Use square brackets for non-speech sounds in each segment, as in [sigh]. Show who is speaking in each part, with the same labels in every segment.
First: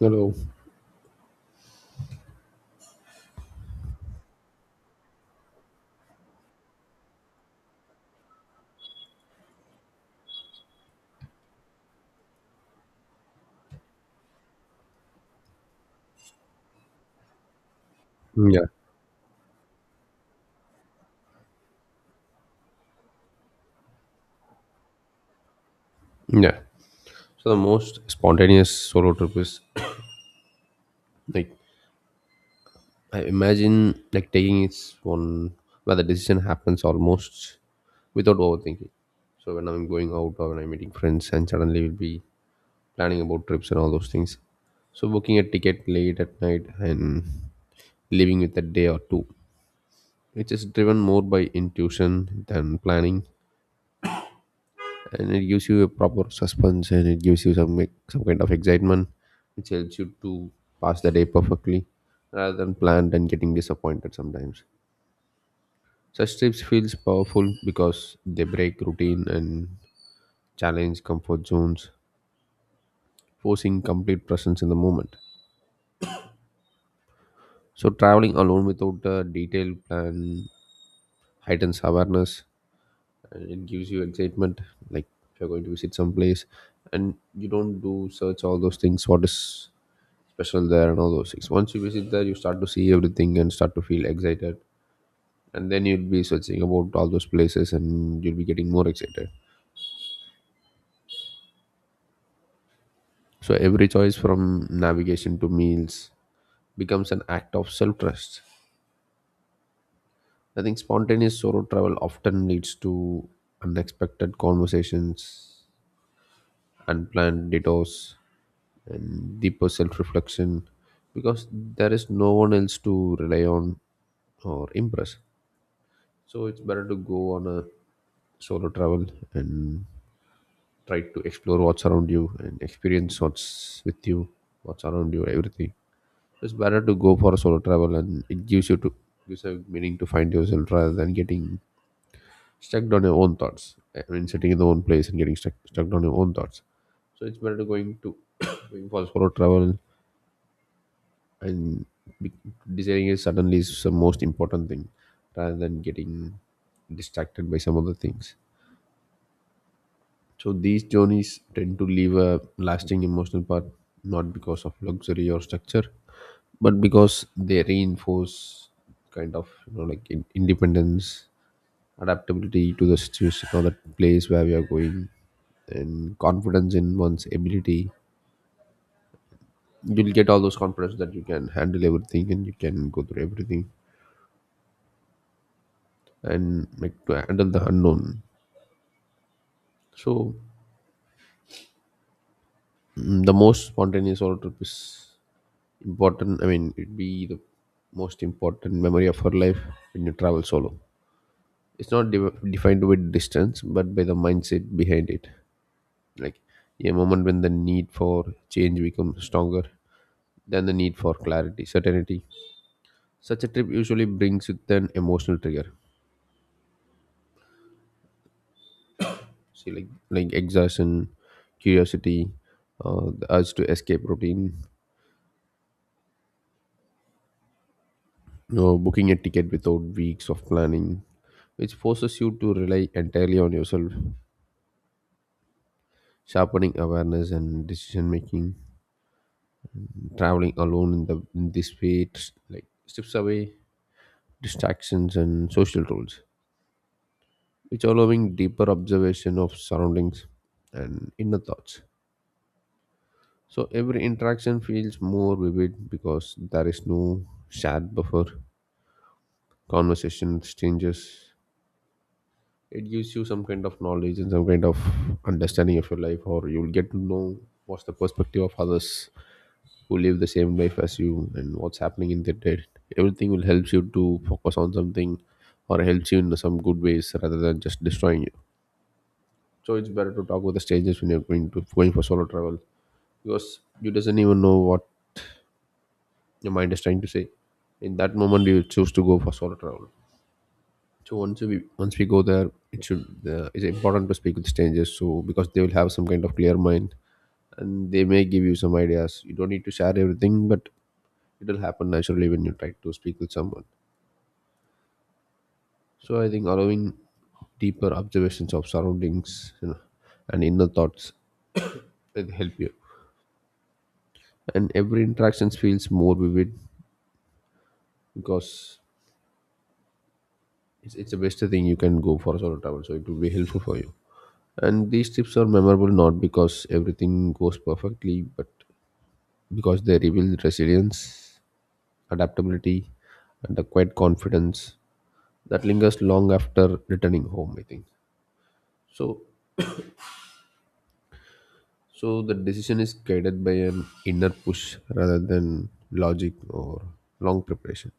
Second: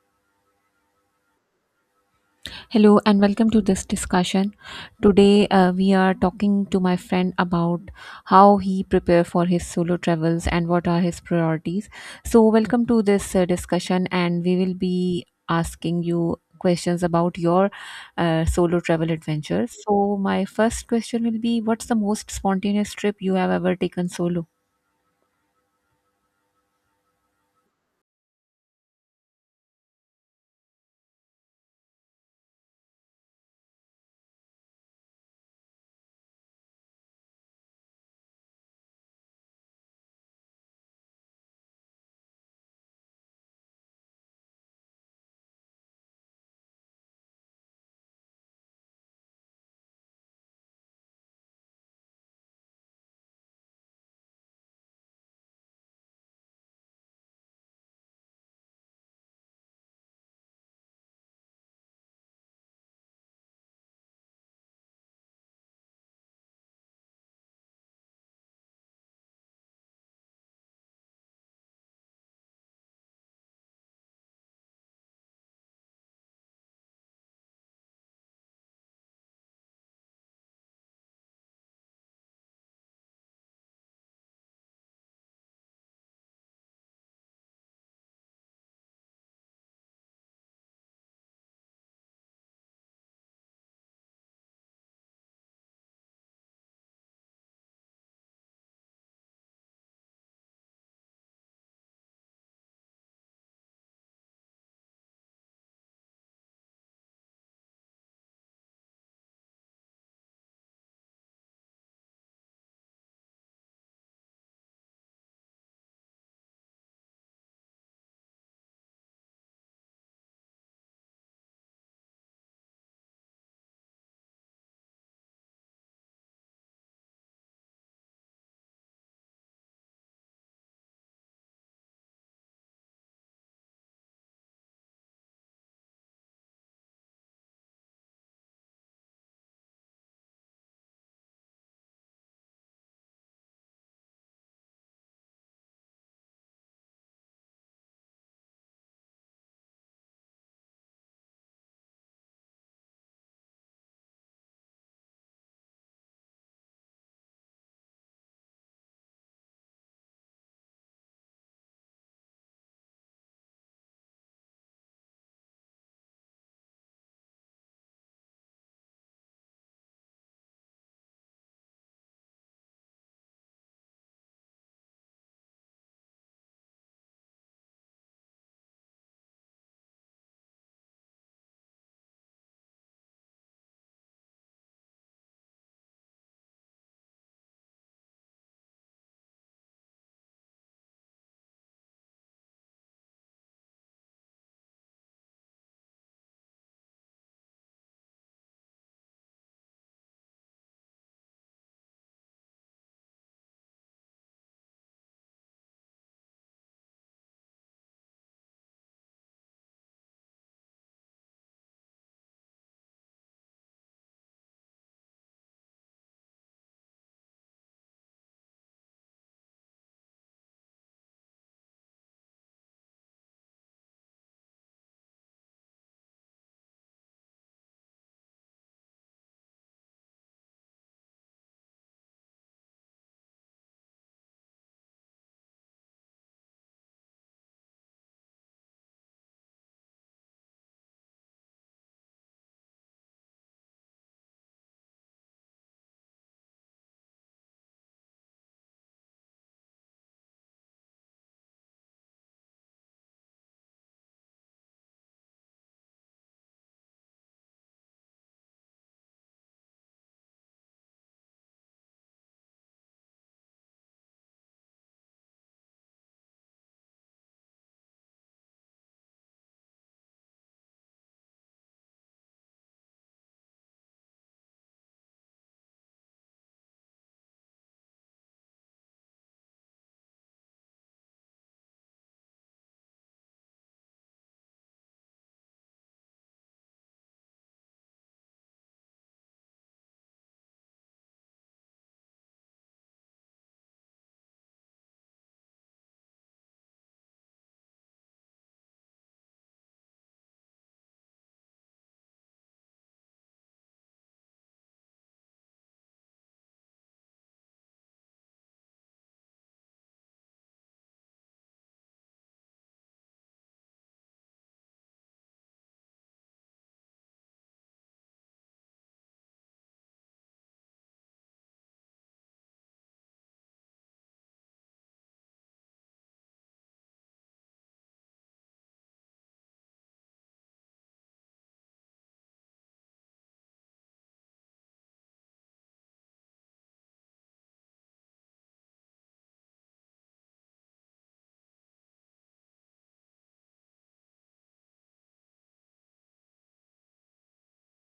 Speaker 1: Hello.
Speaker 2: Hello and welcome to this discussion. Today we are talking to my friend about how he prepare for his solo travels and what are his priorities. So welcome to this discussion and we will be asking you questions about your
Speaker 1: Yeah,
Speaker 2: solo travel adventures. So my first question will be, what's the most spontaneous trip you have ever taken solo?
Speaker 1: yeah. So the most spontaneous solo trip is [clears throat] like I imagine like taking it's one where the decision happens almost without overthinking. So when I'm going out or when I'm meeting friends and suddenly we'll be planning about trips and all those things. So booking a ticket late at night and leaving with a day or two, which is driven more by intuition than planning. And it gives you a proper suspense and it gives you some kind of excitement which helps you to pass the day perfectly rather than planned and getting disappointed sometimes. Such trips feels powerful because they break routine and challenge comfort zones, forcing complete presence in the moment. So traveling alone without a detailed plan heightens awareness and it gives you excitement. Like if you're going to visit some place and you don't do search all those things, what is special there and all those things. Once you visit there, you start to see everything and start to feel excited. And then you'll be searching about all those places and you'll be getting more excited. So every choice from navigation to meals becomes an act of self trust. I think spontaneous solo travel often leads to unexpected conversations, unplanned detours, and deeper self reflection, because there is no one else to rely on or impress. So it's better to go on a solo travel and try to explore what's around you and experience what's with you, what's around you, everything. It's better to go for a solo travel and it gives you to gives a meaning to find yourself rather than getting stuck on your own thoughts. I mean sitting in the own place and getting stuck on your own thoughts. So it's better to going to [coughs] going for solo travel and be- deciding is suddenly is the most important thing rather than getting distracted by some other things. So these journeys tend to leave a lasting emotional part, not because of luxury or structure, but because they reinforce kind of you know like independence, adaptability to the situation or the place where we are going, and confidence in one's ability. You'll get all those confidence that you can handle everything and you can go through everything and like to handle the unknown. So the most spontaneous or trip is important. I mean it'd be the most important memory of her life. When you travel solo it's not defined with distance but by the mindset behind it, like a moment when the need for change becomes stronger than the need for clarity certainty. Such a trip usually brings with an emotional trigger, see like exhaustion, curiosity, the urge to escape routine. You know, booking a ticket without weeks of planning, which forces you to rely entirely on yourself, sharpening awareness and decision making. Traveling alone in the in this way, it like strips away distractions and social roles, which allowing deeper observation of surroundings and inner thoughts. So every interaction feels more vivid because there is no shared buffer. Conversation with strangers, it gives you some kind of knowledge and some kind of understanding of your life, or you'll get to know what's the perspective of others who live the same life as you and what's happening in their head. Everything will help you to focus on something or helps you in some good ways rather than just destroying you. So it's better to talk with the strangers when you're going to going for solo travel, because you doesn't even know what your mind is trying to say. In that moment, you choose to go for solo travel. So once we go there, it should it's important to speak with strangers. So because they will have some kind of clear mind and they may give you some ideas. You don't need to share everything, but it'll happen naturally when you try to speak with someone. So I think allowing deeper observations of surroundings, you know, and inner thoughts will help you. And every interaction feels more vivid because it's the best thing you can go for solo travel. So it will be helpful for you. And these tips are memorable not because everything goes perfectly, but because they reveal resilience, adaptability, and a quiet confidence that lingers long after returning home, I think. So So the decision is guided by an inner push rather than logic or long preparation.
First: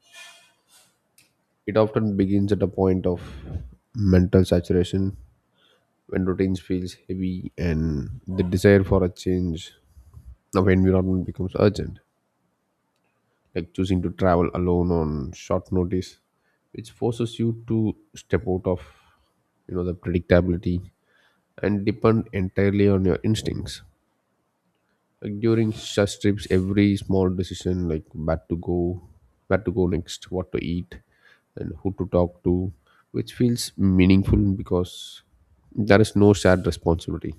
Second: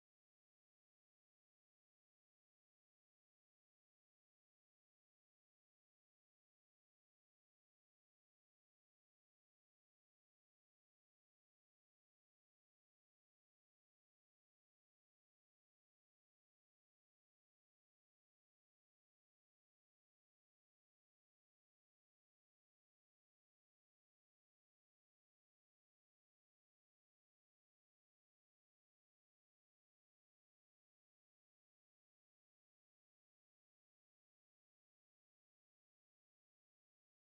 Speaker 1: It often begins at a point of mental saturation when routines feels heavy and the desire for a change of environment becomes urgent, like choosing to travel alone on short notice, which forces you to step out of, you know, the predictability and depend entirely on your instincts. Like during such trips, every small decision, like where to go next, what to eat, and who to talk to, which feels meaningful because there is no shared responsibility.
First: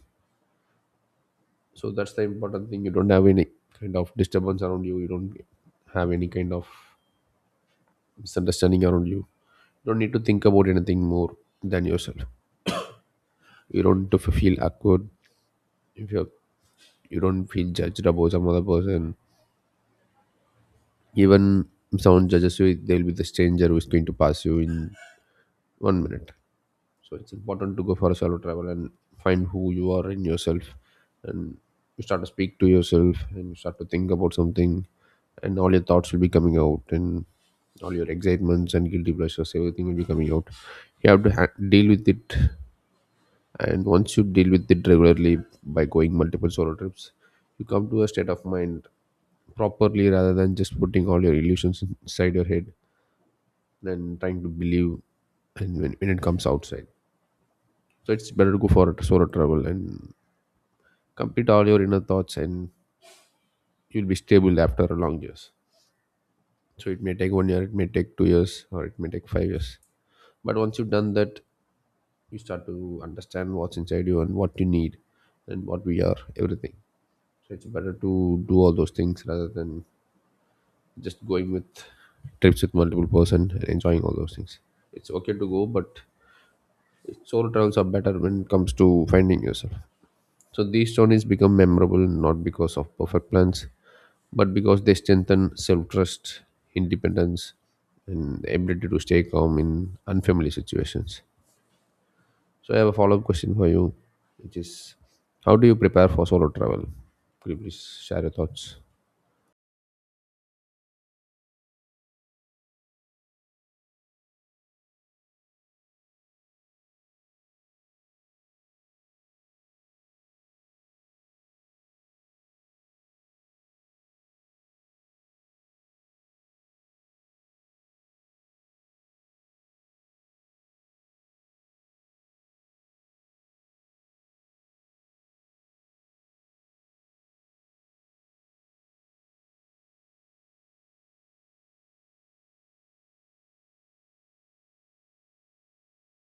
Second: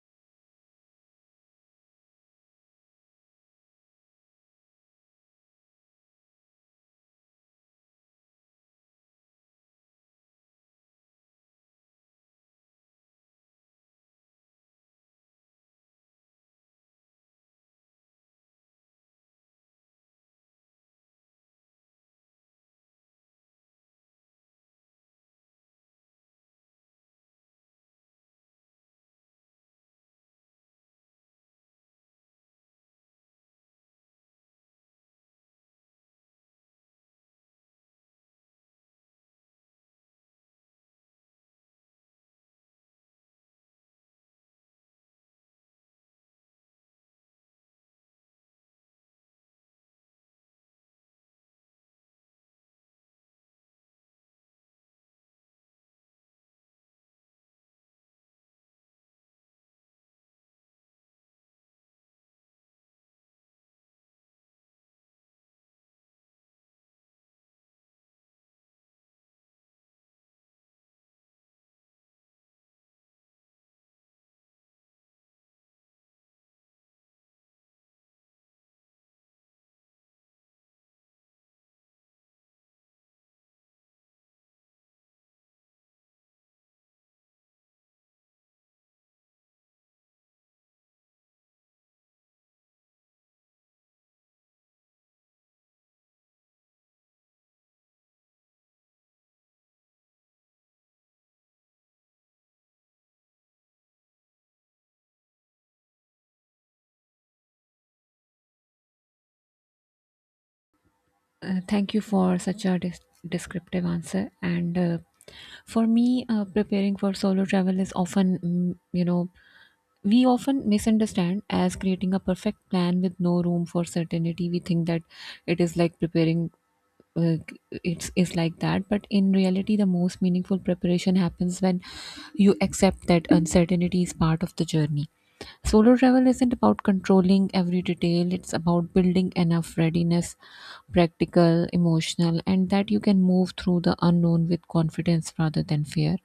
Speaker 1: So that's the important thing. You don't have any kind of disturbance around you. You don't have any kind of misunderstanding around you. You don't need to think about anything more than yourself. You don't need to feel awkward if you don't feel judged about some other person. Even someone judges you, they'll be the stranger who's going to pass you in 1 minute. So it's important to go for a solo travel and find who you are in yourself, and you start to speak to yourself and you start to think about something, and all your thoughts will be coming out, and all your excitements and guilty pleasures everything will be coming out. You have to deal with it, and once you deal with it regularly by going multiple solo trips, you come to a state of mind properly rather than just putting all your illusions inside your head than trying to believe and when it comes outside. So it's better to go for a solo travel and complete all your inner thoughts, and you'll be stable after a long years. So it may take 1 year, it may take 2 years, or it may take 5 years. But once you've done that, you start to understand what's inside you and what you need and what we are, everything. So it's better to do all those things rather than just going with trips with multiple person and enjoying all those things. It's okay to go, but solo travels are better when it comes to finding yourself. So these journeys become memorable not because of perfect plans, but because they strengthen self trust, independence, and the ability to stay calm in unfamiliar situations. So I have a follow up question for you, which is how do you prepare for solo travel? Could you please share your thoughts?
Speaker 2: Thank you for such a descriptive answer. And For me, preparing for solo travel is often, we often misunderstand as creating a perfect plan with no room for certainty. We think that it is like preparing. Uh, it's is like that, but in reality, the most meaningful preparation happens when you accept that uncertainty is part of the journey. Solo travel isn't about controlling every detail, it's about building enough readiness, practical, emotional, and that you can move through the unknown with confidence rather than fear.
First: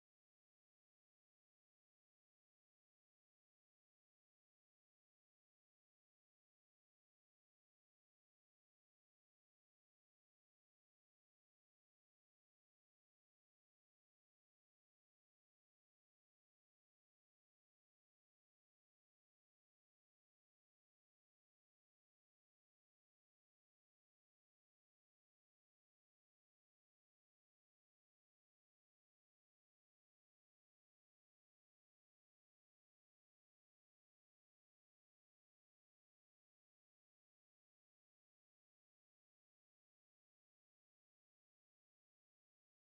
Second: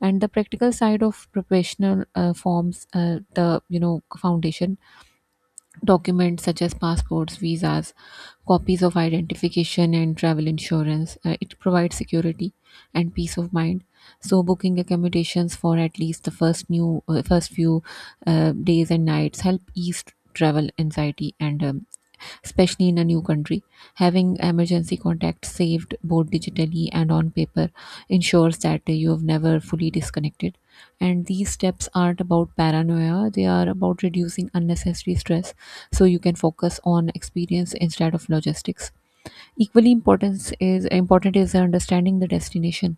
Speaker 2: And the practical side of professional forms the foundation documents such as passports, visas, copies of identification, and travel insurance. It provides security and peace of mind. So booking accommodations for at least the first few days and nights help ease travel anxiety, and especially in a new country, having emergency contacts saved both digitally and on paper ensures that you have never fully disconnected. And these steps aren't about paranoia, they are about reducing unnecessary stress, so you can focus on experience instead of logistics. Equally important is understanding the destination,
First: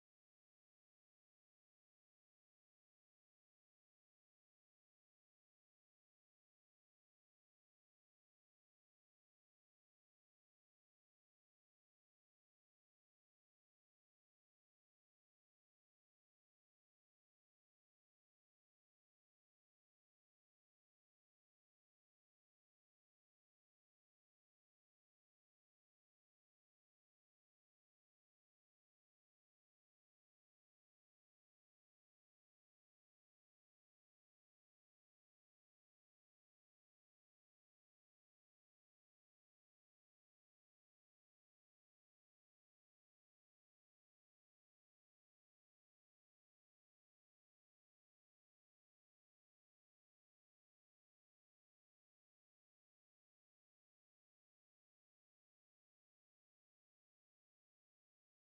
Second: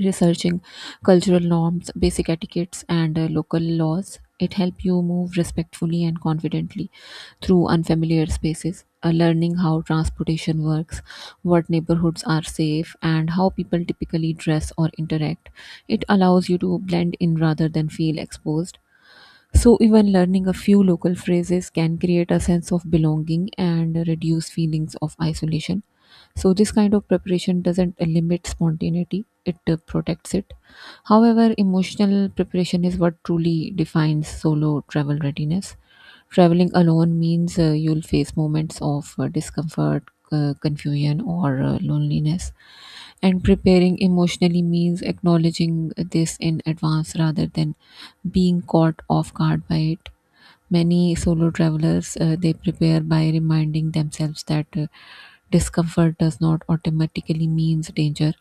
Speaker 2: researching cultural norms, basic etiquettes, and local laws. It help you move respectfully and confidently through unfamiliar spaces. Learning how transportation works, what neighborhoods are safe, and how people typically dress or interact, it allows you to blend in rather than feel exposed. So even learning a few local phrases can create a sense of belonging and reduce feelings of isolation. So this kind of preparation doesn't limit spontaneity, it protects it. However, emotional preparation is what truly defines solo travel readiness. Traveling alone means you'll face moments of discomfort, confusion, or loneliness. And preparing emotionally means acknowledging this in advance rather than being caught off guard by it. Many solo travelers they prepare by reminding themselves that discomfort does not automatically means danger.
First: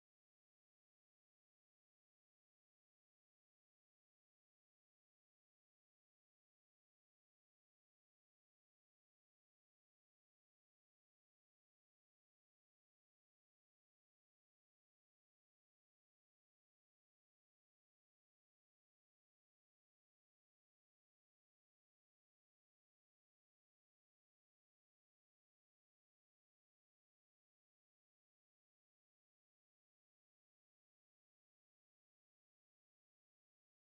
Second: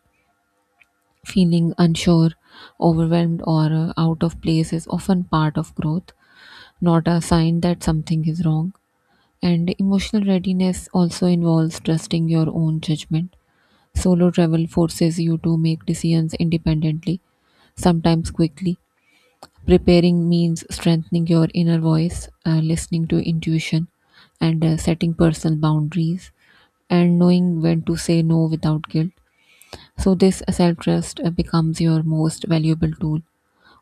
Speaker 2: Feeling unsure, overwhelmed, or out of place is often part of growth, not a sign that something is wrong. And emotional readiness also involves trusting your own judgment. Solo travel forces you to make decisions independently, sometimes quickly. Preparing means strengthening your inner voice, listening to intuition, and setting personal boundaries, and knowing when to say no without guilt. So this self trust becomes your most valuable tool,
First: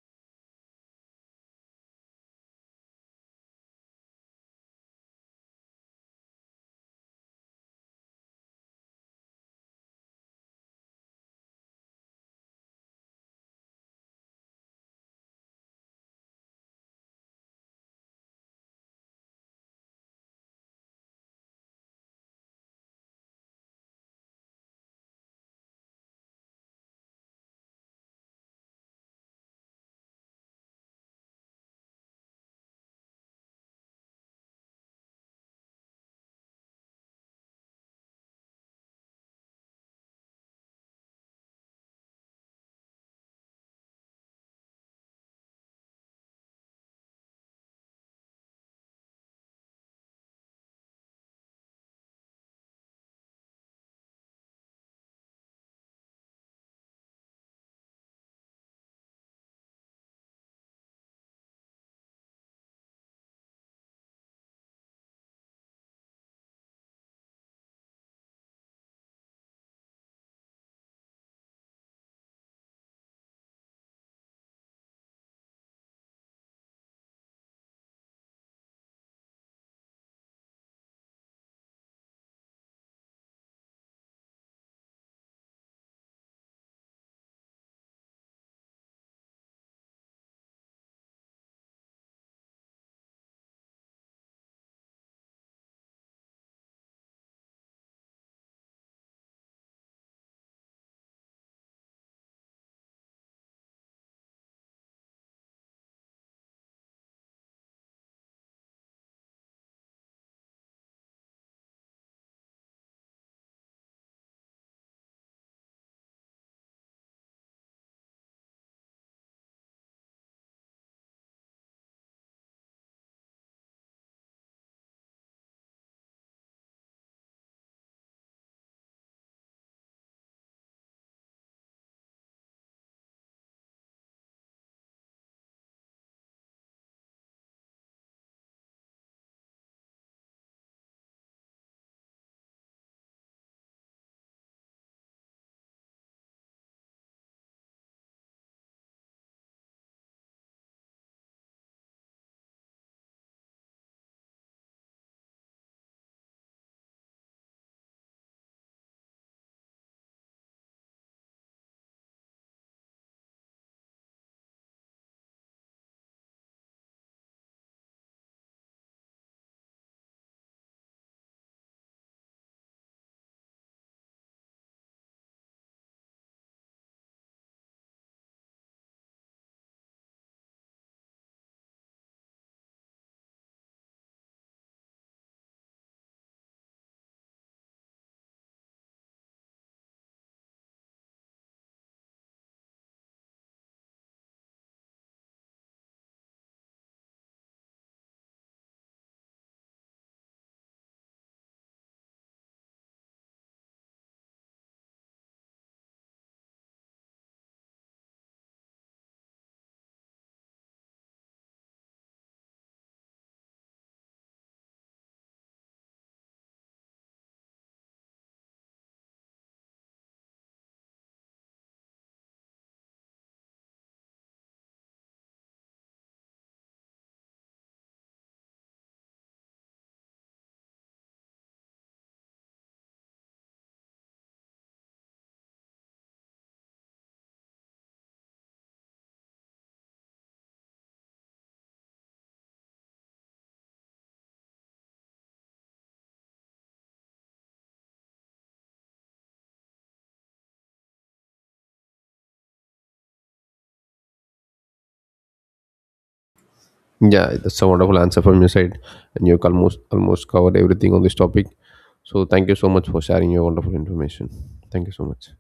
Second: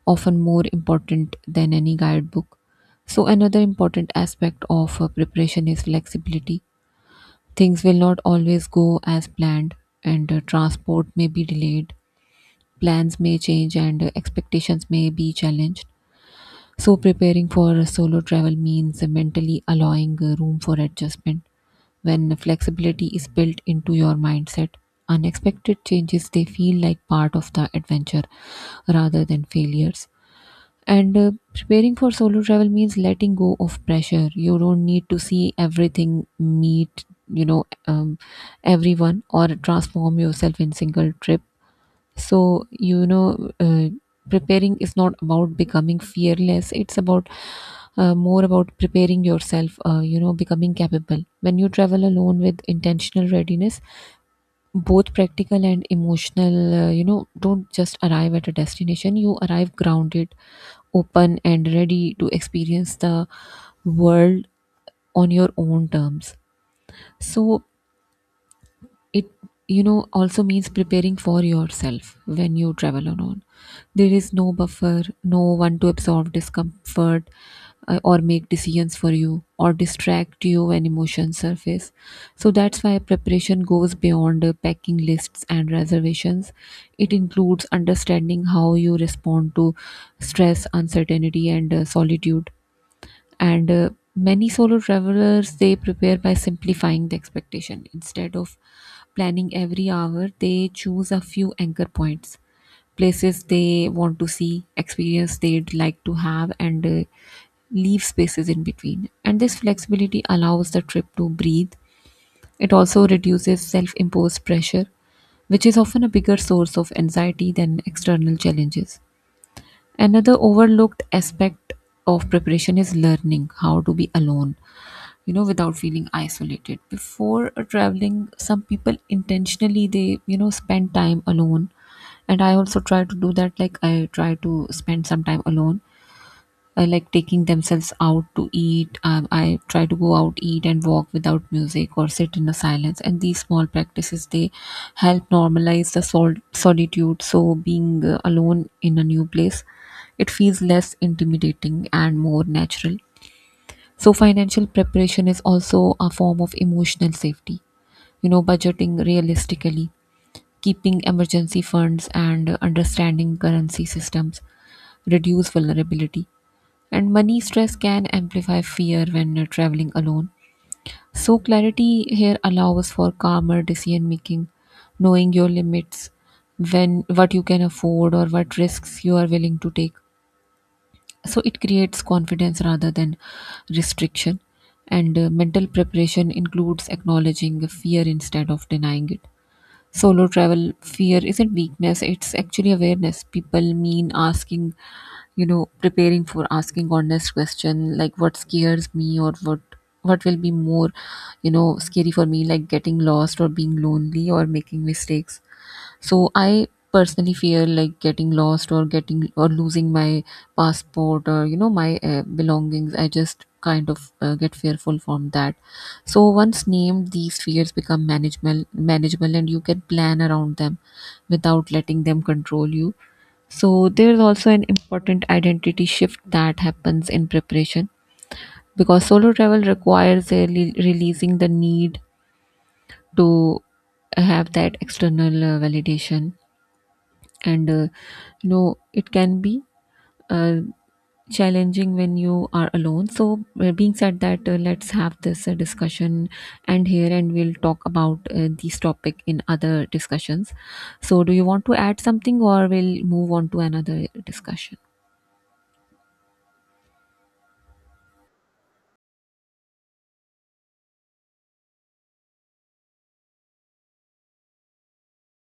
Speaker 2: often more important than any guidebook. So another important aspect of preparation is flexibility. Things will not always go as planned, and transport may be delayed, plans may change, and expectations may be challenged. So preparing for a solo travel means mentally allowing room for adjustment. When flexibility is built into your mindset, unexpected changes they feel like part of the adventure rather than failures. And preparing for solo travel means letting go of pressure. You don't need to see everything, meet, you know, um, everyone, or transform yourself in single trip. So preparing is not about becoming fearless, it's about more about preparing yourself. Becoming capable when you travel alone with intentional readiness, both practical and emotional, don't just arrive at a destination, you arrive grounded, open, and ready to experience the world on your own terms. So it also means preparing for yourself. When you travel alone, there is no buffer, no one to absorb discomfort, or make decisions for you, or distract you when emotions surface. So that's why preparation goes beyond packing lists and reservations. It includes understanding how you respond to stress, uncertainty, and solitude. And Many solo travelers they prepare by simplifying the expectation. Instead of planning every hour, they choose a few anchor points, places they want to see, experience they'd like to have, and leave spaces in between. And this flexibility allows the trip to breathe. It also reduces self-imposed pressure, which is often a bigger source of anxiety than external challenges. Another overlooked aspect of preparation is learning how to be alone, without feeling isolated. Before traveling, some people intentionally spend time alone. And I also try to do that. Like, I try to spend some time alone, like taking themselves out to eat. I try to go out, eat, and walk without music, or sit in the silence. And these small practices they help normalize the solitude. So being alone in a new place, it feels less intimidating and more natural. So financial preparation is also a form of emotional safety. You know, budgeting realistically, keeping emergency funds, and understanding currency systems reduce vulnerability. And money stress can amplify fear when you traveling alone. So clarity here allows for calmer decision making, knowing your limits, when what you can afford or what risks you are willing to take. So it creates confidence rather than restriction. And Mental preparation includes acknowledging fear instead of denying it. Solo travel fear isn't weakness, it's actually awareness. People mean asking, you know, preparing for asking honest question like, what scares me? Or what will be more, you know, scary for me? Like getting lost, or being lonely, or making mistakes. So I personally fear like getting lost, or getting, or losing my passport, or you know my belongings. I just kind of get fearful from that. So once named, these fears become manageable, and you can plan around them without letting them control you. So there is also an important identity shift that happens in preparation, because solo travel requires really releasing the need to have that external validation, and you know it can be uh, challenging when you are alone. So, being said that, let's have this discussion and here, and we'll talk about this topic in other discussions. So, do you want to add something, or we'll move on to another discussion?
Speaker 1: Yeah, that's a wonderful answer from your side, and you almost covered everything on this topic. So thank you so much for sharing your wonderful information. Thank you so much.